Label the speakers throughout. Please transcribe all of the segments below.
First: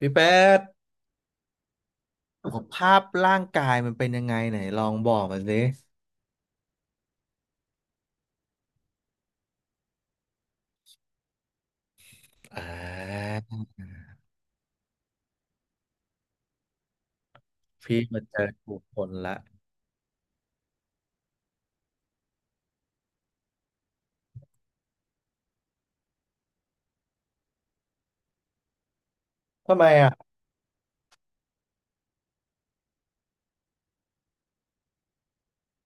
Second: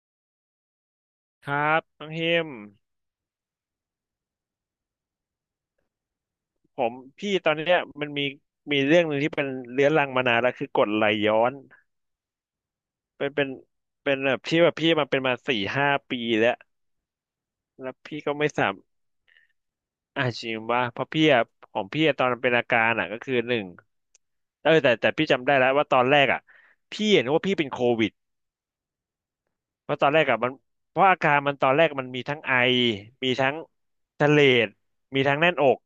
Speaker 1: พี่แป๊ด
Speaker 2: ครับน้องเฮ
Speaker 1: สุ
Speaker 2: ม
Speaker 1: ขภาพร่างกายมันเป็นยังไงไหนลองบอกมาสิ
Speaker 2: ผมพี่ตอนเนี้ยมันมีเรื่องหนึ่งที่เป็นเรื้อรังมานานแล้วคือกรดไหลย้อน
Speaker 1: อ่
Speaker 2: เป็น
Speaker 1: า
Speaker 2: เป็นเป็นแบบที่แบบพี่มาเป็นมาสี่ห้าปีแล้วแล้ว
Speaker 1: พี่
Speaker 2: พี่
Speaker 1: มา
Speaker 2: ก็
Speaker 1: เจ
Speaker 2: ไม่
Speaker 1: อ
Speaker 2: สาม
Speaker 1: ผู้คนละ
Speaker 2: อาจจริงว่าเพราะพี่อะของพี่อะตอนเป็นอาการอ่ะก็คือหนึ่งแต่พี่จำได้แล้วว่าตอนแรกอ่ะพี่เห็นว่าพี่เป็นโควิด
Speaker 1: ทำไม
Speaker 2: เพราะตอ
Speaker 1: อ่ะ
Speaker 2: นแรกอะมันเพราะอาการมันตอนแรกมันมีทั้งไอมีทั้งทะเลดมีทั้งแน่นอก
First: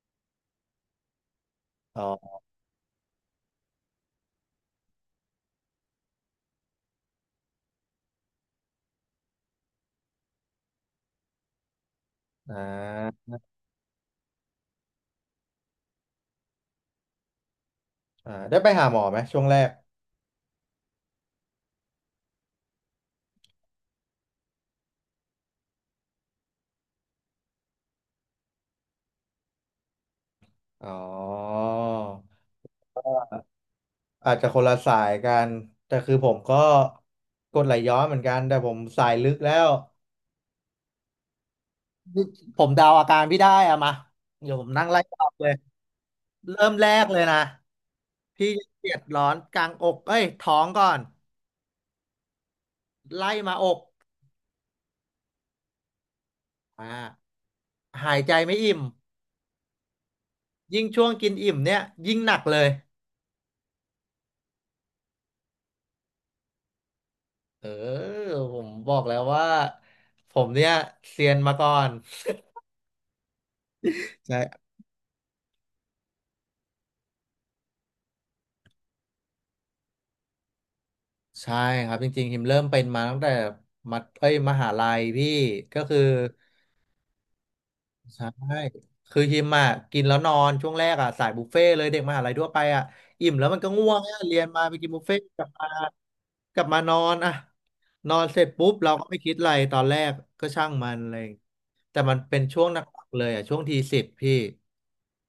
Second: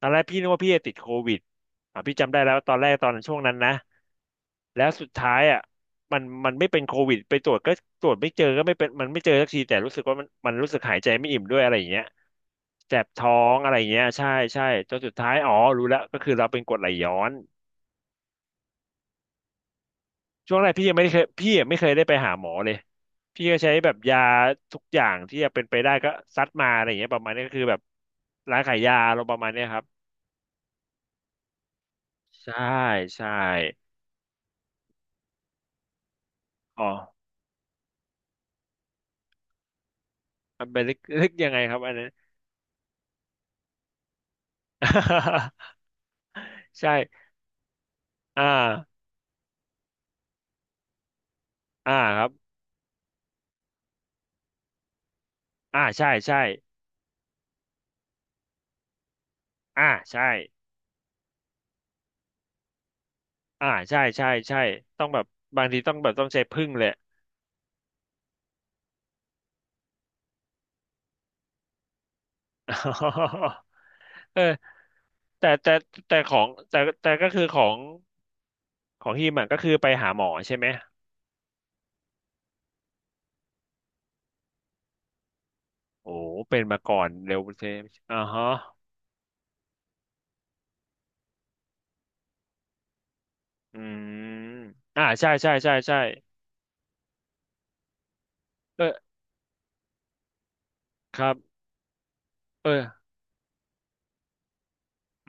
Speaker 2: ตอนแรกพี่นึกว่าพี่จะติดโควิด
Speaker 1: อ๋
Speaker 2: อ่ะ
Speaker 1: อ
Speaker 2: พี่จำได้แล้วตอนแรกตอนช่วงนั้นนะแล้วสุดท้ายอะมันไม่เป็นโควิดไปตรวจก็ตรวจไม่เจอก็ไม่เป็นมันไม่เจอสักทีแต่รู้สึกว่ามันรู้สึกหายใจไม่อิ่มด้วยอะไรอย่างเงี้ย
Speaker 1: อ่
Speaker 2: แสบ
Speaker 1: า
Speaker 2: ท้องอะไรอย่างเงี้ยใช่ใช่จนสุดท้ายอ๋อรู้แล้วก็คือเราเป็นกรดไหลย้อน
Speaker 1: อ่าได้ไปหาหมอไหมช่วงแรก
Speaker 2: ช่วงแรกพี่ยังไม่เคยได้ไปหาหมอเลยพี่ก็ใช้แบบยาทุกอย่างที่จะเป็นไปได้ก็ซัดมาอะไรอย่างเงี้ยประมาณนี้ก็คือแบบร้านขายยาเราประมาณเนี้ยครับ
Speaker 1: อ๋อ
Speaker 2: ใช่ใช่
Speaker 1: อาจจะคนละสายกัน แต่คือผมก็
Speaker 2: อ๋อ
Speaker 1: กรดไหลย้อนเหมือนกัน แต่ผมสายลึกแล้ว
Speaker 2: มันเป็นลึกยังไงครับอันนั้น
Speaker 1: ผมเดาอาการพี่ได้อะมาเดี๋ยวผมนั่งไล่ตอบเลย เริ่มแร
Speaker 2: ใช่
Speaker 1: กเลยนะ
Speaker 2: อ่า
Speaker 1: พี่เจ็บร้อนกลางอกเอ้ยท้องก่อน
Speaker 2: อ่าครับ
Speaker 1: ไล่มาอก
Speaker 2: อ่าใช่ใช่
Speaker 1: อ่าหายใจไม่อิ่ม
Speaker 2: อ่าใช่
Speaker 1: ยิ่งช่วงกินอิ่มเนี่ยยิ่งหนักเลย
Speaker 2: อ่าใช่ใช่ใช่ต้องแบบบางทีต้องใช้พึ่งเลย
Speaker 1: เออผมบอกแล้วว่าผมเนี่ยเซียนมาก่อน
Speaker 2: เออ
Speaker 1: ใช่
Speaker 2: แต่แต่แต่ก็คือของของฮิมอ่ะก็คือไปหาหมอใช่ไหม
Speaker 1: ใช่ครับจริงๆหิมเริ่มเป็นมาตั้งแต่มัธเอ้ยมหาลัยพี่ก็คือ
Speaker 2: โอ้เป็นมาก่อนเร็วเทมอ่า
Speaker 1: ใช่
Speaker 2: ฮะ
Speaker 1: คือฮิมอ่ะกินแล้วนอนช่วงแรกอ่ะสายบุฟเฟ่ต์เลยเด็กมหาลัยทั่วไปอ่ะอิ่มแล้วมันก็
Speaker 2: อื
Speaker 1: ง่วง
Speaker 2: ม
Speaker 1: อ่ะเรียนมาไปกินบุ
Speaker 2: อ่า
Speaker 1: ฟเฟ่ต์
Speaker 2: ใช่
Speaker 1: กลับ
Speaker 2: ใช่
Speaker 1: มา
Speaker 2: ใช่ใช่
Speaker 1: นอนอ่ะนอนเสร็จปุ๊บ
Speaker 2: เอ
Speaker 1: เราก็
Speaker 2: อ
Speaker 1: ไม่คิดอะไรตอนแรกก็ช่างมันเล
Speaker 2: ค
Speaker 1: ย
Speaker 2: รับ
Speaker 1: แต่มันเป็นช่วงหนั
Speaker 2: เออ
Speaker 1: กๆเลยอ่ะช่วงทีสิบพี่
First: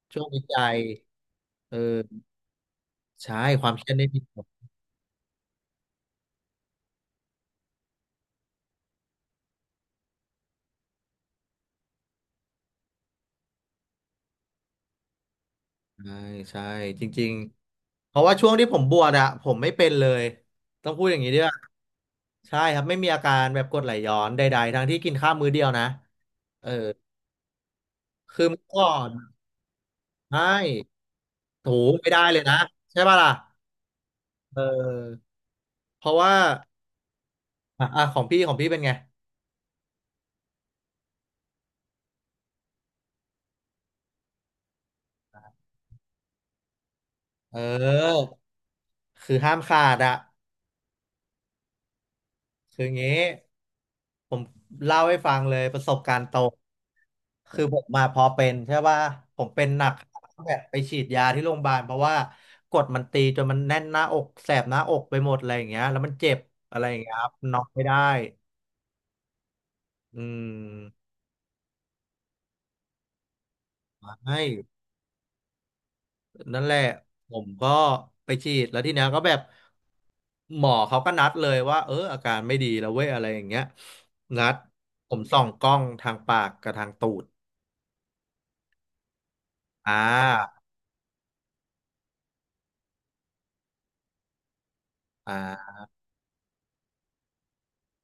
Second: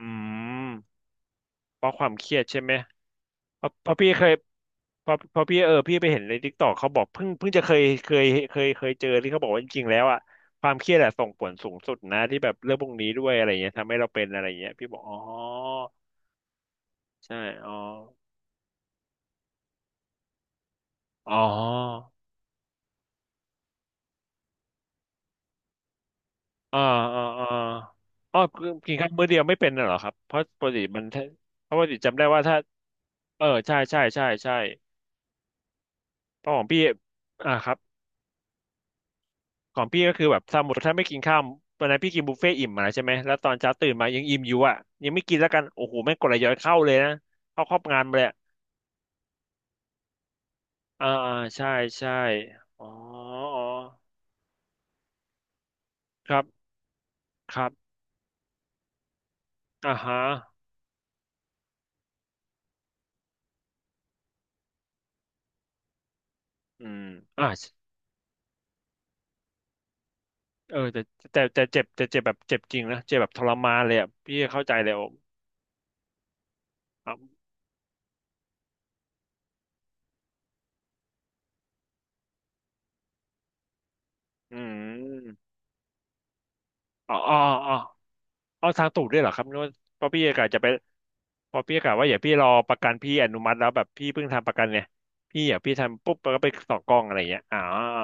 Speaker 2: อื
Speaker 1: ช่วงวิจัย
Speaker 2: ม
Speaker 1: เออ
Speaker 2: เพราะความเครียดใช่ไหม
Speaker 1: ใช่ค
Speaker 2: เพ
Speaker 1: วา
Speaker 2: ราะ
Speaker 1: มเค
Speaker 2: เพ
Speaker 1: รียด
Speaker 2: ราะ
Speaker 1: นี่
Speaker 2: พี่
Speaker 1: มี
Speaker 2: เคย
Speaker 1: ผล
Speaker 2: เพราะพี่พี่ไปเห็นในทิกตอกเขาบอกเพิ่งเพิ่งจะเคยเจอที่เขาบอกว่าจริงๆแล้วอ่ะความเครียดอะส่งผลสูงสุดนะที่แบบเรื่องพวกนี้ด้วยอะไรเงี้ยทำให้เราเป็นอะไรเงี้ยพี่บอกอ๋อ
Speaker 1: ใช่ใช่จริง
Speaker 2: ใช่อ๋อ
Speaker 1: ๆเพราะว่าช่วงที่ผมบวชอะผมไม่เป็นเลยต้องพูดอย่างนี้
Speaker 2: อ๋อ
Speaker 1: ด้วย ใช่ครับไม่มีอาการแบบกรดไหลย้อนใดๆทั้งที่กินข้าวมื้อเดียวนะเออ
Speaker 2: อ่าอ่าอ่าอ๋อ
Speaker 1: คือเมื่
Speaker 2: คื
Speaker 1: อ
Speaker 2: อ
Speaker 1: ก่
Speaker 2: กิ
Speaker 1: อ
Speaker 2: นข้า
Speaker 1: น
Speaker 2: วมื้อเดียวไม่เป็นน่ะเหรอครับเพราะ
Speaker 1: ใช่
Speaker 2: ปกติมันถ้าเพ
Speaker 1: ถู
Speaker 2: ราะปกติ
Speaker 1: ไม่
Speaker 2: จำ
Speaker 1: ได้
Speaker 2: ได้
Speaker 1: เล
Speaker 2: ว่า
Speaker 1: ยนะ
Speaker 2: ถ้า
Speaker 1: ใช่ป่ะล่ะ
Speaker 2: เออใช่ใช่ใช่ใช่
Speaker 1: เออเพราะว่า
Speaker 2: เพราะของพี่อ่าครับ
Speaker 1: อ่ะอ่ะของพี่เป็นไง
Speaker 2: ของพี่ก็คือแบบสมมติถ้าไม่กินข้าววันนั้นพี่กินบุฟเฟ่ต์อิ่มมาใช่ไหมแล้วตอนเช้าตื่นมายังอิ่มอยู่อ่ะยังไม่กินแล้วกันโอ้โหแม่งกดไหลย้อนเข้าเลยนะ
Speaker 1: เ
Speaker 2: เข้าครอบงานมาเล
Speaker 1: ออ
Speaker 2: ยอะ
Speaker 1: คือห้ามขาดอะ
Speaker 2: อ่าอ่าใช่ใช่
Speaker 1: คื
Speaker 2: อ๋อ
Speaker 1: องี้
Speaker 2: อ๋อ
Speaker 1: ผมเล่าให้ฟังเลยประสบการณ์
Speaker 2: ค
Speaker 1: ตร
Speaker 2: รับ
Speaker 1: ง
Speaker 2: ค
Speaker 1: คือ
Speaker 2: รั
Speaker 1: ผม
Speaker 2: บ
Speaker 1: มาพอเป็นใช่ป่ะผมเป็นหนัก
Speaker 2: อ่าฮะ
Speaker 1: แบบไปฉีดยาที่โรงพยาบาลเพราะว่ากดมันตีจนมันแน่นหน้าอกแสบหน้าอกไปหมดอะไรอย่างเงี้ยแล้วมันเจ็บอะไร
Speaker 2: อื
Speaker 1: อย่า
Speaker 2: ม
Speaker 1: งเงี้ยครับ
Speaker 2: อ่า
Speaker 1: นอนไม่ได้ อื
Speaker 2: เออแต่
Speaker 1: ม
Speaker 2: แต่เจ็บแบบเจ็บจริงนะเจ็บแบบทรมานเลยอ่ะพี่
Speaker 1: ให้
Speaker 2: เข้าใจเลย
Speaker 1: นั่นแหละ
Speaker 2: อ๋อ
Speaker 1: ผมก็ไปฉีดแล้วทีเนี้ยก็แบบหมอเขาก็นัดเลยว่าเอออาการไม่ดีแล้วเว้ยอะไรอย่างเงี้ยนัด
Speaker 2: อื
Speaker 1: ผมส่อง
Speaker 2: ม
Speaker 1: กล้องทางปากกับทางตู
Speaker 2: อ๋อ
Speaker 1: ด
Speaker 2: อ๋ออ๋อเอาทางตูดด้วยเหรอครับนึกว่า
Speaker 1: อ่
Speaker 2: เพราะพี่กะ
Speaker 1: า
Speaker 2: จะไปเพอพี่กะว่าอย่าพี่รอประกันพี่อนุมัติแล้วแบบพี่เพิ่งทำประกันเนี่ยพี่อย่าพี่
Speaker 1: อ่า
Speaker 2: ทำปุ๊บแล้วก็ไปต่อกล้องอะไรอย่างเงี้ยอ๋อ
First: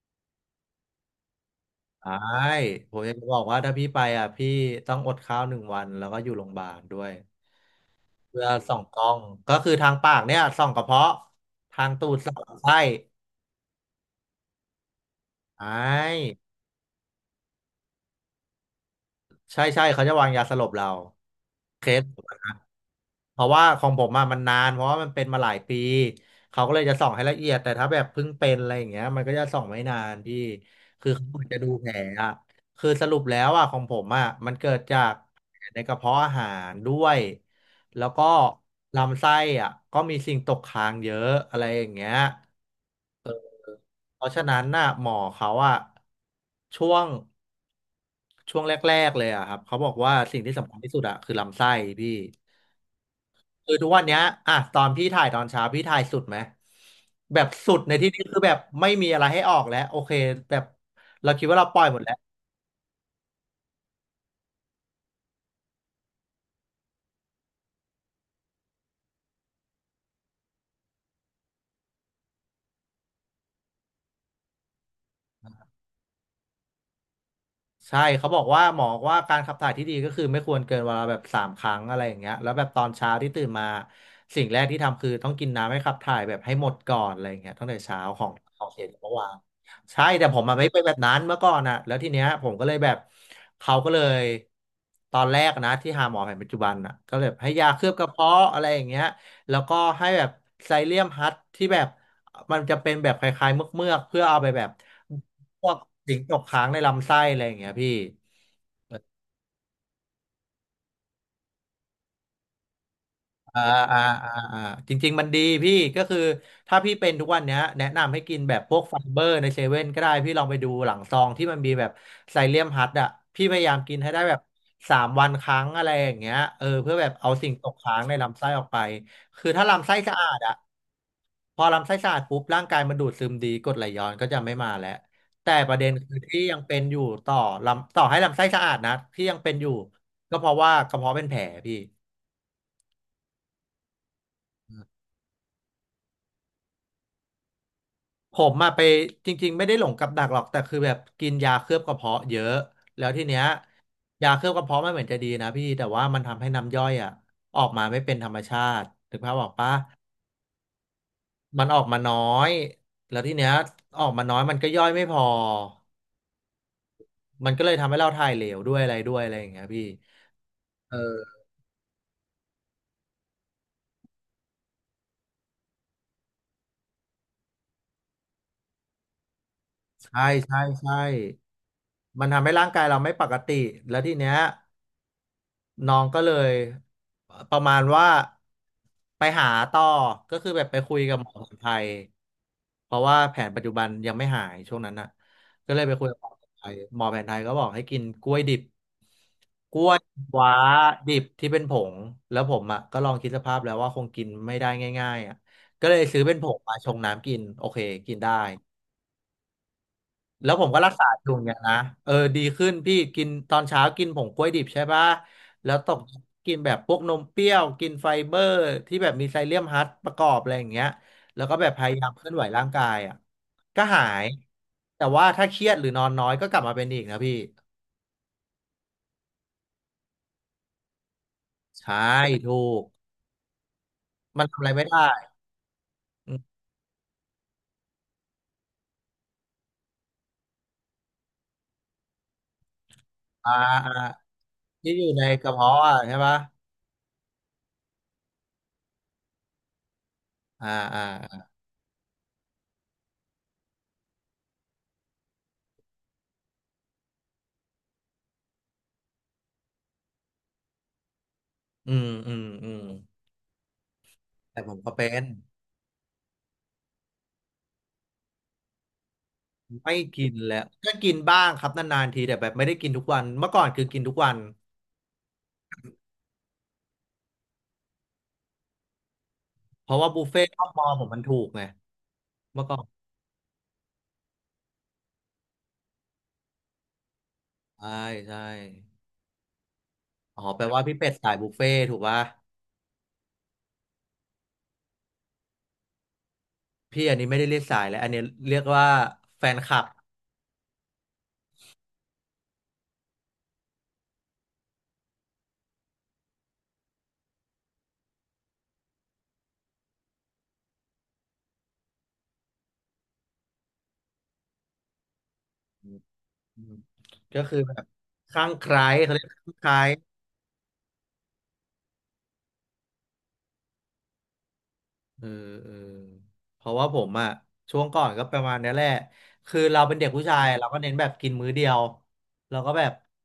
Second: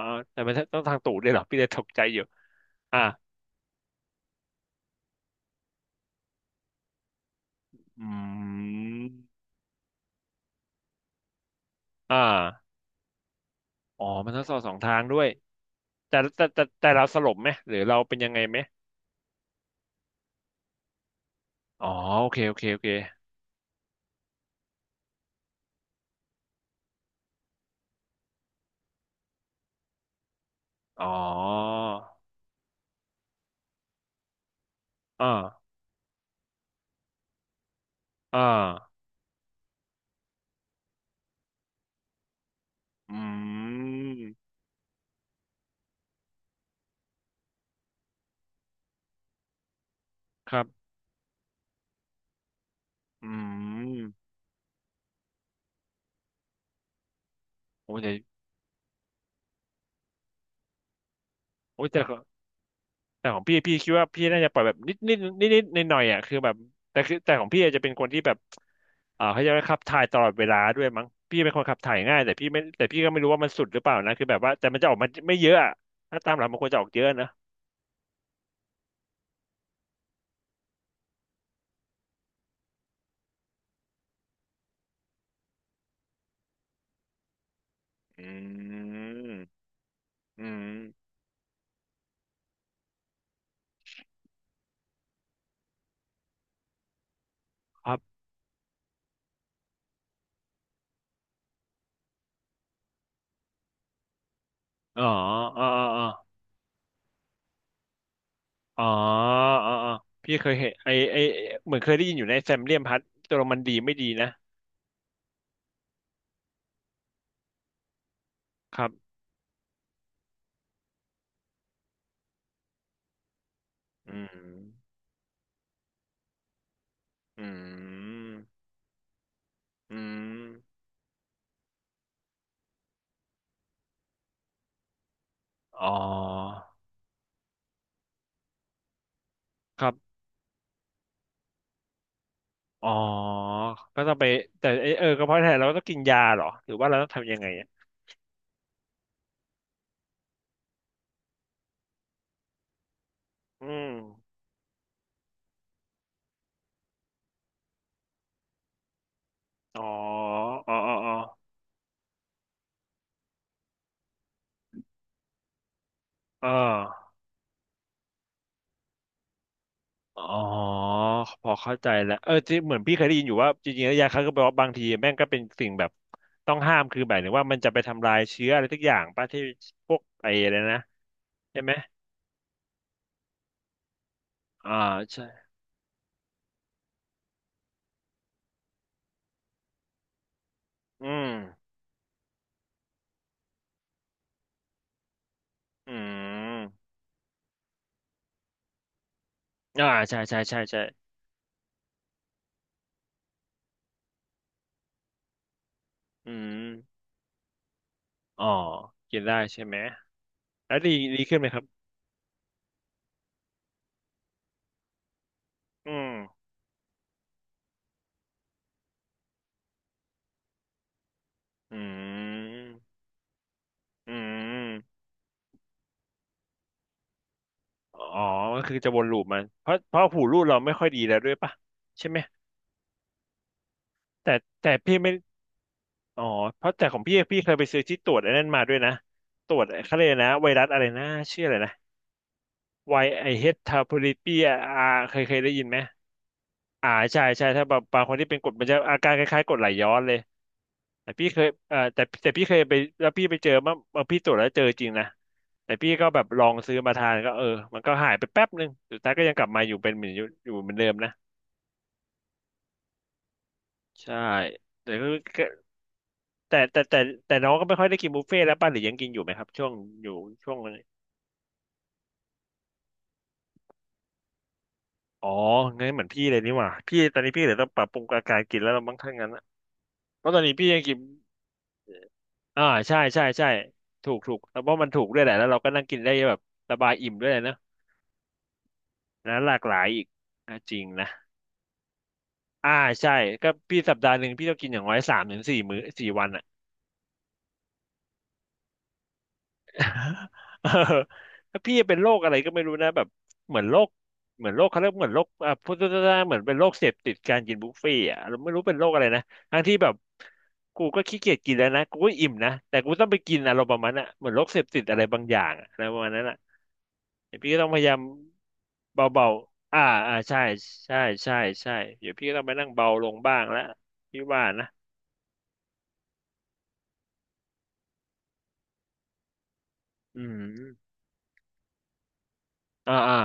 Speaker 2: อ๋อแต่มันต้องทางตูดด้วยเหรอพี่เลยตกใจ
Speaker 1: ใช่
Speaker 2: อยู่
Speaker 1: ผ
Speaker 2: อ่า
Speaker 1: มอยากจะบอกว่าถ้าพี่ไปอ่ะพี่ต้องอดข้าวหนึ่งวันแล้วก็อยู่โรงพยาบาลด้วย
Speaker 2: อื
Speaker 1: เพื่อส่องกล้อง
Speaker 2: ม
Speaker 1: ก็คือทางปากเนี่ยส่องกระเพาะทางตู
Speaker 2: อ่
Speaker 1: ดส่องลำไส้
Speaker 2: าอ๋อมันต้องสอบสองทางด้วย
Speaker 1: ใช
Speaker 2: แต่
Speaker 1: ่
Speaker 2: แต่เราสลบไหมหรือเราเป็นยังไงไหม
Speaker 1: ใช่ใช่เขาจะวางยาสลบเราเค
Speaker 2: อ๋อ
Speaker 1: ส
Speaker 2: โอเคโอเคโอเค
Speaker 1: เพราะว่าของผมอะมันนานเพราะว่ามันเป็นมาหลายปีเขาก็เลยจะส่องให้ละเอียดแต่ถ้าแบบเพิ่งเป็นอะไรอย่างเงี้ยมันก็จะส่องไม่นานพี่คื
Speaker 2: อ๋อ
Speaker 1: อเขาเหมือนจะดูแผลอะคือสรุปแล้วอะของผมอะมันเกิดจากแผล
Speaker 2: อ่า
Speaker 1: ในกระเพาะอาหารด้วยแล้วก็
Speaker 2: อ่า
Speaker 1: ลำไส้อะก็มีสิ่งตกค้างเยอะอะไรอย่างเงี้ย
Speaker 2: อื
Speaker 1: เพราะฉะ
Speaker 2: ม
Speaker 1: นั้นน่ะหมอเขาอะช่วงช่วงแรกๆเลยอะครับเขาบอกว่าสิ่ง
Speaker 2: ค
Speaker 1: ที่
Speaker 2: รั
Speaker 1: สำคัญ
Speaker 2: บ
Speaker 1: ที่สุดอะคือลำไส้พี่
Speaker 2: อื
Speaker 1: คือทุกวันเนี้ย
Speaker 2: ม
Speaker 1: อ่ะตอนพี่ถ่ายตอนเช้าพี่ถ่ายสุดไหมแบบสุดใน
Speaker 2: โอ้ย
Speaker 1: ที่นี้คือแบบไม่มีอะไรให้ออกแล้วโอเคแบบเราคิดว่าเราปล่อ
Speaker 2: โอ้
Speaker 1: ย
Speaker 2: ย
Speaker 1: หม
Speaker 2: แต่
Speaker 1: ด
Speaker 2: ข
Speaker 1: แล้ว
Speaker 2: องแต่ของพี่พี่คิดว่าพี่น่าจะปล่อยแบบนิดนิดนิดนิดหน่อยหน่อยอ่ะคือแบบแต่ของพี่อาจจะเป็นคนที่แบบอ่าเขาจะขับถ่ายตลอดเวลาด้วยมั้งพี่เป็นคนขับถ่ายง่ายแต่พี่ไม่แต่พี่ก็ไม่รู้ว่ามันสุดหรือเปล่านะคือแบบว่าแต่มันจะออกมาไม่เยอะอะถ้าตามหลักมันควรจะออกเยอะนะ
Speaker 1: ใช่เขาบอกว่าหมอว่าการขับถ่ายที่ดีก็คือไม่ควรเกินวันละแบบสามครั้งอะไรอย่างเงี้ยแล้วแบบตอนเช้าที่ตื่นมาสิ่งแรกที่ทำคือต้องกินน้ำให้ขับถ่ายแบบให้หมดก่อนอะไรอย่างเงี้ยตั้งแต่เช้า
Speaker 2: อ
Speaker 1: ของ
Speaker 2: ื
Speaker 1: เสียจากเมื่อวาน
Speaker 2: ม
Speaker 1: ใช่แต่ผม
Speaker 2: อื
Speaker 1: มาไม่
Speaker 2: ม
Speaker 1: เป็นแบบนั้นเมื่อก่อนอ่ะแล้วทีเนี้ยผมก็เลยแบบเขาก็เลยตอนแรกนะที่หาหมอแผนปัจจุบันอ่ะก็เลยให้ยาเค
Speaker 2: ค
Speaker 1: ลือบ
Speaker 2: รั
Speaker 1: กระ
Speaker 2: บ
Speaker 1: เพาะอะไรอย่างเงี้ยแล้วก็ให้แบบไซเลียมฮัทที่แบบมันจะเป็นแบบคล้ายๆเมือกๆเพื่อเอาไปแบบ
Speaker 2: อ๋ออ๋
Speaker 1: พ
Speaker 2: อ
Speaker 1: วก
Speaker 2: อ๋ออ๋อ
Speaker 1: สิงตกค้างในลำไส้อะไรอย่างเงี้ยพี่
Speaker 2: อ๋ออ๋อพี่เคยเห็นไอไอเหมือนเคยได้ยินอยู่ในแซมเลียมพัดตัวมั
Speaker 1: อ่า
Speaker 2: นดีไม่
Speaker 1: อ่า
Speaker 2: ดีนะ
Speaker 1: อ่าจริงๆมันดีพี่ก็คือถ้าพี่เป็นทุกวันเนี้ยแนะนำให้กินแบบพ
Speaker 2: ค
Speaker 1: วก
Speaker 2: รั
Speaker 1: ไฟ
Speaker 2: บ
Speaker 1: เบอร์ในเซเว่นก็ได้พี่ลองไปดูหลังซองที่มันมีแบบไซเลียมฮัดอะพี่พยายามกินให้
Speaker 2: อื
Speaker 1: ได้แบบ
Speaker 2: ม
Speaker 1: สามวันครั้งอะไรอย่างเงี้ยเออเพื่อแบบเอา
Speaker 2: อื
Speaker 1: สิ่งตกค้างในลำไส้อ
Speaker 2: ม
Speaker 1: อกไปคือถ้าลำไส้
Speaker 2: อื
Speaker 1: สะอาดอะ
Speaker 2: ม
Speaker 1: พอลำไส้สะอาดปุ๊บร่างกายมันดูดซึมดีกรดไหลย้อนก็จะไม่มาแล้วแต่ประเด็
Speaker 2: อ๋อ
Speaker 1: นคือที่ยังเป็นอยู่ต่อลำต่อให้ลำไส้สะอาดนะที่ยังเป็นอยู่
Speaker 2: ครับ
Speaker 1: ก็เพราะว่ากระเพาะเป็นแผลพี่
Speaker 2: อ๋อก็ต้องไปแต่เอกระเพาะอาหารเราก็ต้องกินยาเหรอหรือว่าเราต้องทำยังไงอะ
Speaker 1: ผมมาไปจริงๆไม่ได้หลงกับดักหรอกแต่คือแบบกินยาเคลือบกระเพาะเยอะแล้วทีเนี้ย
Speaker 2: อืม
Speaker 1: ยาเคลือบกระเพาะมันเหมือนจะดีนะพี่แต่ว่ามันทำให้น้ำย่อยอ่ะออกมาไม่เป็นธรรมชาติถึงภาพออกปะ
Speaker 2: อ๋ออ๋ออ๋ออ๋อ
Speaker 1: มันออกมาน้อยแล้วทีเนี้ยออกมาน้อยมันก็ย่อยไม่พอ
Speaker 2: เออ
Speaker 1: มันก็เลยทำให้เราถ่ายเหลวด้วยอะไรด้วยอะไรอย่างเงี้ยพี่
Speaker 2: อ๋อ
Speaker 1: เออ
Speaker 2: พอเข้าใจแล้วที่เหมือนพี่เคยได้ยินอยู่ว่าจริงๆแล้วยาฆ่าก็แปลว่าบางทีแม่งก็เป็นสิ่งแบบต้องห้าม คือแบบนึงว่ามันจะไปทำลายเชื้ออะไรทุกอย่างป่ะที่พวก
Speaker 1: ใช่
Speaker 2: ไอ้อะไร
Speaker 1: ใช่
Speaker 2: นะ
Speaker 1: ใช่
Speaker 2: ใช่ไหม
Speaker 1: มันทำให้ร่างกายเราไม่ปกติแล้วทีเนี้ย
Speaker 2: อ่าใช่
Speaker 1: น้องก็เลยประมาณว่าไปหาต่อก็คือแบบไปคุย
Speaker 2: อื
Speaker 1: กับหม
Speaker 2: ม
Speaker 1: อสมุนไพรเพราะว่าแผนปัจจุบันยังไม่หายช่วงนั้นน่ะก็เลย
Speaker 2: อื
Speaker 1: ไปคุยกับหมอแผนไทย
Speaker 2: ม
Speaker 1: หมอแผนไทยก็บอกให้กินกล้วยดิบกล้
Speaker 2: อ่า
Speaker 1: วย
Speaker 2: ใช่ใช่
Speaker 1: ว้า
Speaker 2: ใช่ใช่
Speaker 1: ดิบที่เป็นผงแล้วผมอ่ะก็ลองคิดสภาพแล้วว่าคงกินไม่ได้ง่ายๆอ่ะก็เลยซื้อ
Speaker 2: อื
Speaker 1: เป็นผงมาชง
Speaker 2: ม
Speaker 1: น้ำกินโอเคกินได้
Speaker 2: อ๋อกินได้ใช่ไหม
Speaker 1: แล้วผม
Speaker 2: แล้
Speaker 1: ก็
Speaker 2: ว
Speaker 1: รักษา
Speaker 2: ดี
Speaker 1: อยู่
Speaker 2: ขึ้
Speaker 1: อ
Speaker 2: น
Speaker 1: ย่า
Speaker 2: ไห
Speaker 1: ง
Speaker 2: ม
Speaker 1: เงี้
Speaker 2: ค
Speaker 1: ย
Speaker 2: รับ
Speaker 1: นะเออดีขึ้นพี่กินตอนเช้ากินผงกล้วยดิบใช่ปะแล้วต
Speaker 2: อื
Speaker 1: ก
Speaker 2: ม
Speaker 1: กินแบบพวกนมเปรี้ยวกินไฟเบอร์ที่แบบมีไซเลียมฮัสประกอบอะไรอย่างเงี้ยแล้วก็แบบ
Speaker 2: อื
Speaker 1: พยายามเคลื่อนไหวร่างกาย
Speaker 2: ม
Speaker 1: อ่ะก็หา
Speaker 2: อื
Speaker 1: ย
Speaker 2: ม
Speaker 1: แต่ว่าถ้าเครียดหรือนอนน้อยก็กลับมาเป็นอีกนะพี่
Speaker 2: อ๋อก็คือจะวนลูปมันเพราะหูรูดเราไม่ค่อยดีแล้วด้วยป่ะ
Speaker 1: ใช่
Speaker 2: ใช่ไหม
Speaker 1: ถูก
Speaker 2: แต่
Speaker 1: มันทำอะไร
Speaker 2: แต่
Speaker 1: ไม่
Speaker 2: พี่
Speaker 1: ได้
Speaker 2: ไม่อ๋อ
Speaker 1: อืม
Speaker 2: เพราะแต่ของพี่เคยไปซื้อที่ตรวจไอ้นั่นมาด้วยนะตรวจเขาเรียกอะไรนะไวรัสอะไรนะชื่ออะไรนะไวไอเฮ
Speaker 1: อ่า
Speaker 2: ทาโพ
Speaker 1: อ่า
Speaker 2: ลิปีอา
Speaker 1: ที่อยู่
Speaker 2: เค
Speaker 1: ใน
Speaker 2: ยเคย
Speaker 1: ก
Speaker 2: ได้
Speaker 1: ระ
Speaker 2: ยินไห
Speaker 1: เพาะ
Speaker 2: ม
Speaker 1: อะใช่ปะ
Speaker 2: อ่าใช่ใช่ถ้าแบบบางคนที่เป็นกรดมันจะอาการคล้ายๆกรดไหลย้อนเลย
Speaker 1: อ่าอ่า
Speaker 2: แต่พี่เค
Speaker 1: อ
Speaker 2: ยแต่พี่เคยไปแล้วพี่ไปเจอเมื่อพี่ตรวจแล้วเจอจริงนะแต่พี่ก็แบบลองซื้อมาทานก็เออมันก็หายไปแป๊บนึงสุดท้ายก็ยังกลับมาอยู่เป็นเหมือนอยู่เหมือนเดิมนะ
Speaker 1: อืมอืมอืม
Speaker 2: ใช่
Speaker 1: แต่ผมก็
Speaker 2: แต่
Speaker 1: เป็
Speaker 2: ก็
Speaker 1: น
Speaker 2: แต่แต่แต่แต่น้องก็ไม่ค่อยได้กินบุฟเฟ่ต์แล้วป่ะหรือยังกินอยู่ไหมครับช่วง
Speaker 1: ไม่
Speaker 2: อยู่
Speaker 1: กิน
Speaker 2: ช่
Speaker 1: แล้
Speaker 2: วง
Speaker 1: ว
Speaker 2: นี้
Speaker 1: ก็กินบ้างครับนานๆทีแต่แบบไม่ได้กินทุกวันเมื่อก่อนคือกินทุกวัน
Speaker 2: อ๋องั้นเหมือนพี่เลยนี่หว่าพี่ตอนนี้พี่เดยต้องปรับปรุงอาการกินแล้วเราบ้างถ้างั้นนะ
Speaker 1: เพราะว่าบุ
Speaker 2: เพ
Speaker 1: ฟ
Speaker 2: ราะตอ
Speaker 1: เฟ่
Speaker 2: น
Speaker 1: ต์
Speaker 2: นี้
Speaker 1: รอ
Speaker 2: พี่
Speaker 1: บ
Speaker 2: ยั
Speaker 1: ม
Speaker 2: ง
Speaker 1: อ
Speaker 2: กิน
Speaker 1: ผมมันถูกไง
Speaker 2: อ่า
Speaker 1: เมื่อก่อน
Speaker 2: ใช่ใช่ใช่ถูกถูกแล้วเพราะมันถูกด้วยแหละแล้วเราก็นั่งกินได้แบบสบายอิ่มด้วยนะ
Speaker 1: ใช่ใช่
Speaker 2: นะหลากหลายอีก
Speaker 1: อ๋อ
Speaker 2: อ่ะ
Speaker 1: แปล
Speaker 2: จ
Speaker 1: ว่า
Speaker 2: ริง
Speaker 1: พี่เป็ด
Speaker 2: นะ
Speaker 1: สายบุฟเฟ่ต์ถูกป่ะ
Speaker 2: อ่าใช่ก็พี่สัปดาห์หนึ่งพี่ต้องกินอย่างน้อยสามถึงสี่มื้อสี่วันอ่ะ
Speaker 1: พี่อันนี้ไม่ได้เรียกสายแล้วอันนี้เรียกว่าแฟนค ลับ
Speaker 2: เออแล้วพี่เป็นโรคอะไรก็ไม่รู้นะแบบเหมือนโรคเหมือนโรคเขาเรียกเหมือนโรคอ่ะพูดง่ายๆเหมือนเป็นโรคเสพติดการกินบุฟเฟ่ต์อ่ะเราไม่รู้เป็นโรคอะไรนะทั้งที่แบบกูก็ขี้เกียจกินแล้วนะกูก็อิ่มนะแต่กูต้องไปกินอารมณ์ประมาณน่ะเหมือนโรคเสพติดอะไรบางอย่างอะอะไรประมาณนั้นอะ
Speaker 1: อืม
Speaker 2: เดี๋ย
Speaker 1: ก็
Speaker 2: วพี่
Speaker 1: คื
Speaker 2: ก็
Speaker 1: อ
Speaker 2: ต้อง
Speaker 1: แบ
Speaker 2: พ
Speaker 1: บ
Speaker 2: ยายาม
Speaker 1: ข้างใครเขาเรีย
Speaker 2: เบา
Speaker 1: กข้างใค
Speaker 2: ๆ
Speaker 1: ร
Speaker 2: อ่าอ่าใช่ใช่ใช่ใช่เดี๋ยวพี่ก็ต้องไปนั่งเบาลงบ้างแล้วพี่ว่านะ
Speaker 1: เออเออเพราะว่าผมอะช่วงก่อนก็ประมาณนี้แหละคือเราเป็นเด็ก
Speaker 2: อื
Speaker 1: ผู้ชายเราก็เน้
Speaker 2: ม
Speaker 1: นแบบกินมื้อเดียวเราก็แบบ
Speaker 2: อ่าอ่า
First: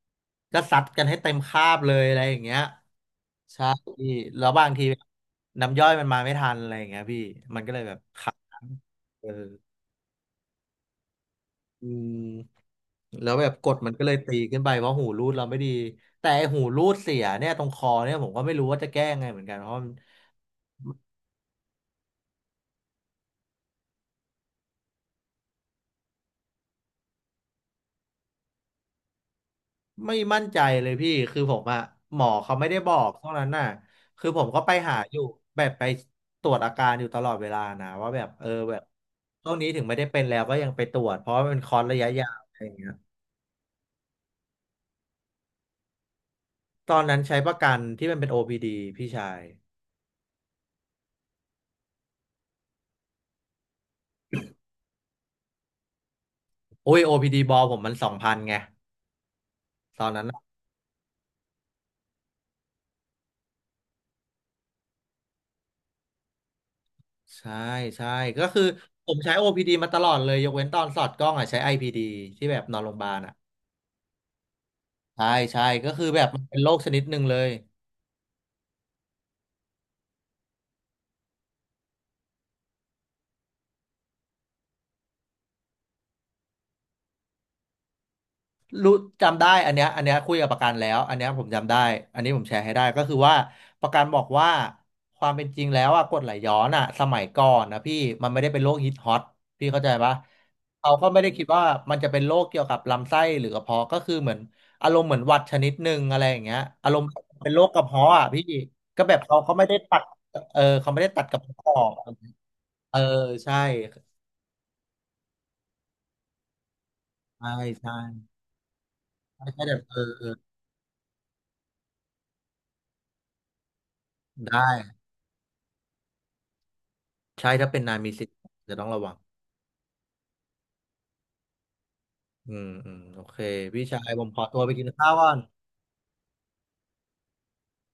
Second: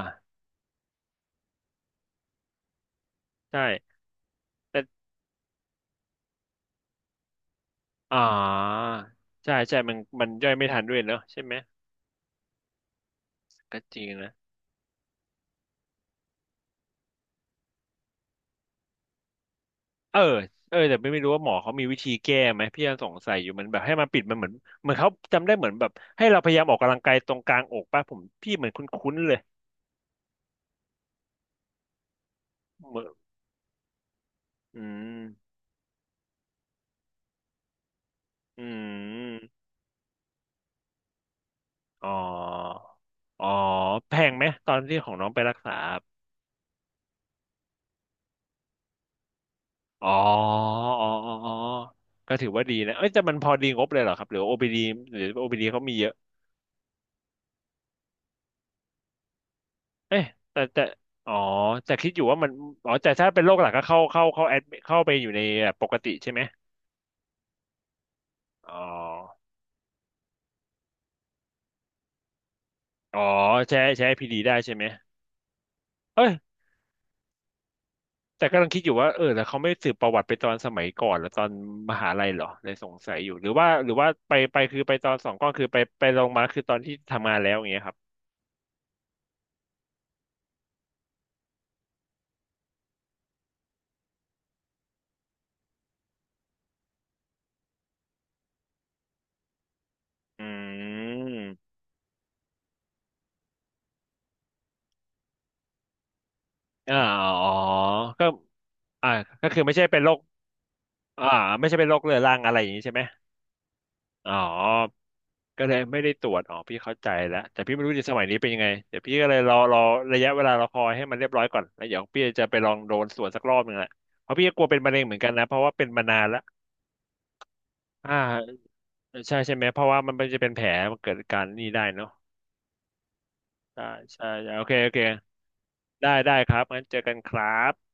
Speaker 1: ก็ซัดกันให้เต็มคาบเลยอะไรอย่างเงี้ยใช่
Speaker 2: ใช่
Speaker 1: แล้วบาง
Speaker 2: แต่
Speaker 1: ทีน้ำย่อยมันมาไม่ทันอะไรอย่างเงี้ยพี่มันก็เลยแบบ
Speaker 2: อ่
Speaker 1: ขัง
Speaker 2: า
Speaker 1: เออ
Speaker 2: ใช่ ใช่มันย่อยไม่ทันด้วยเนอะใช่ไหม
Speaker 1: อืมแล้วแบบกด
Speaker 2: ก็
Speaker 1: มัน
Speaker 2: จ
Speaker 1: ก็
Speaker 2: ริง
Speaker 1: เลย
Speaker 2: นะ
Speaker 1: ตีขึ้นไปเพราะหูรูดเราไม่ดีแต่ไอ้หูรูดเสียเนี่ยตรงคอเนี่ยผมก็ไม่รู้ว่าจะแก้ไงเหมือนกันเพราะมัน
Speaker 2: เออเออแต่ไม่รู้ว่าหมอเขามีวิธีแก้ไหม พี่ยังสงสัยอยู่มันแบบให้มันปิดมันเหมือนเขาจำได้เหมือนแบบให้เราพยายามออกกำลังกายตรงกลางอกป่ะผมพี่เหมือนคุ้นๆเลย
Speaker 1: ไม่มั่นใจเลยพี่คือผมอะหมอเขาไม่ได้บอ
Speaker 2: เหมือ
Speaker 1: ก
Speaker 2: น
Speaker 1: เท่านั้นน่ะคือผมก็ไป
Speaker 2: อื
Speaker 1: หาอยู่
Speaker 2: ม
Speaker 1: แบบไปตรวจอาการอยู่ตลอดเวลานะว่าแบบเออ
Speaker 2: อื
Speaker 1: แบบช่วง
Speaker 2: ม
Speaker 1: นี้ถึงไม่ได้เป็นแล้วก็ยังไปตรวจเพราะว่ามันเป็นคอร์สระ
Speaker 2: อ๋
Speaker 1: ยะ
Speaker 2: อ
Speaker 1: ยาวอะไรอย่างเงี้ย
Speaker 2: อ๋อแพงไหมตอนที่ของน้องไปรักษาครับ
Speaker 1: ตอนนั้นใช้ประกันที่มันเป็น OPD พีดีพี่ชาย
Speaker 2: อ๋ออ๋ออ๋ออ๋อก็ถือว่าดีนะ เอ้ยแต่มันพอดีงบเลยเหรอครับหรือ OPD หรือโอพีดีเขามีเยอะ
Speaker 1: โอ้ย OPD บอลผมมัน2,000ไงตอน
Speaker 2: เอ้
Speaker 1: นั้
Speaker 2: ย
Speaker 1: นน่ะ
Speaker 2: แต่อ๋อแต่คิดอยู่ว่ามัน อ๋อแต่ถ้าเป็นโรคหลักก็เข้าแอดเข้าไปอยู่ในแบบปกติใช่ไหม
Speaker 1: ใช่ใช่ก็คือ
Speaker 2: อ๋อ
Speaker 1: ผมใช้ OPD มาตลอดเลยยกเว้นตอนสอดกล้องอะใช้ IPD ที่แบบนอนโรงพยาบา
Speaker 2: อ๋
Speaker 1: ล
Speaker 2: อ
Speaker 1: อะ
Speaker 2: ใช้ PD ได้ใช่ไหม
Speaker 1: ใช่ใช่ก็คือแบ
Speaker 2: เอ้
Speaker 1: บ
Speaker 2: ย
Speaker 1: มันเป็นโรคชนิดหนึ่งเลย
Speaker 2: แต่กำลังคิดอยู่ว่าเออแล้วเขาไม่สืบประวัติไปตอนสมัยก่อนหรือตอนมหาลัยเหรอเลยสงสัยอยู่หรือว่าไปไปคือไปตอนสองก้อนคือไปไปลงมาคือตอนที่ทำงานแล้วอย่างเงี้ยครับ
Speaker 1: รู้จำได้อันเนี้ยอันเนี้ยคุยกับประกันแล้วอันเนี้ยผมจำได้อันนี้ผมแชร์ให้ได้ก็คือว่าประกันบอกว่าความเป็นจริงแล้วอะกรดไหลย้อนอะสมัยก่อนนะพี่มันไม่ได้เป็นโรคฮิตฮอตพี่เข้าใจปะ
Speaker 2: อื
Speaker 1: เขาก็ไม่ได้คิดว่า
Speaker 2: ม
Speaker 1: มันจะเป็นโรคเกี่ยวกับลำไส้หรือกระเพาะก็คือเหมือนอารมณ์เหมือนหวัดชนิดหนึ่งอะไรอย่างเงี้ยอา
Speaker 2: อ่า
Speaker 1: รมณ์
Speaker 2: อ๋
Speaker 1: เป็
Speaker 2: อ
Speaker 1: นโรคกระเพาะอะ
Speaker 2: ก็
Speaker 1: พี่ก็
Speaker 2: อ่า
Speaker 1: แบบเขา
Speaker 2: ก็
Speaker 1: เขา
Speaker 2: คือ
Speaker 1: ไม่
Speaker 2: ไม่
Speaker 1: ได้
Speaker 2: ใช่
Speaker 1: ตั
Speaker 2: เป็น
Speaker 1: ด
Speaker 2: โรค
Speaker 1: เออเขาไม่ได้ตัด
Speaker 2: อ่า
Speaker 1: กระเพาะ
Speaker 2: ไม่
Speaker 1: อ
Speaker 2: ใช่
Speaker 1: อ
Speaker 2: เป็น
Speaker 1: ก
Speaker 2: โรคเรื้อรังอะไรอย่างนี้ใช่
Speaker 1: เออ
Speaker 2: ไหม
Speaker 1: ใช่
Speaker 2: อ๋อก็เลยไม่ได้ตรวจอ๋อพี่เข้าใจแล้ว
Speaker 1: ใช่
Speaker 2: แต่พี่ไม่
Speaker 1: ใช่
Speaker 2: รู้ในสมัยนี้เป็นยังไงเดี๋ยวพี่ก็เลย
Speaker 1: ใช่ใช่แบ
Speaker 2: รอ
Speaker 1: บเออ
Speaker 2: ระ
Speaker 1: เออ
Speaker 2: ยะเวลารอคอยให้มันเรียบร้อยก่อนแล้วเดี๋ยวพี่จะไปลองโดนสวนสักรอบหนึ่งแหละเพราะพี่ก็
Speaker 1: ได้
Speaker 2: กลัวเป็นมะเร็งเหมือนกันนะเพราะว่าเป็นมานานแล้ว
Speaker 1: ใช่ถ้าเป็นนาย
Speaker 2: อ
Speaker 1: มีสิทธิ์
Speaker 2: ่า
Speaker 1: จะต้องระวัง
Speaker 2: ใช่ใช่ไหมเพราะว่ามันไม่จะเป็นแผลมันเกิดการนี่ได้เนาะ
Speaker 1: อืมอืมโอเคพี่
Speaker 2: ใช่
Speaker 1: ชายผ
Speaker 2: ใช่
Speaker 1: มขอ
Speaker 2: ใช่
Speaker 1: ตัว
Speaker 2: โอ
Speaker 1: ไป
Speaker 2: เค
Speaker 1: กิน
Speaker 2: โอเค
Speaker 1: ข้าวก่อน
Speaker 2: ได้ได้ครับงั้นเจอกันครับ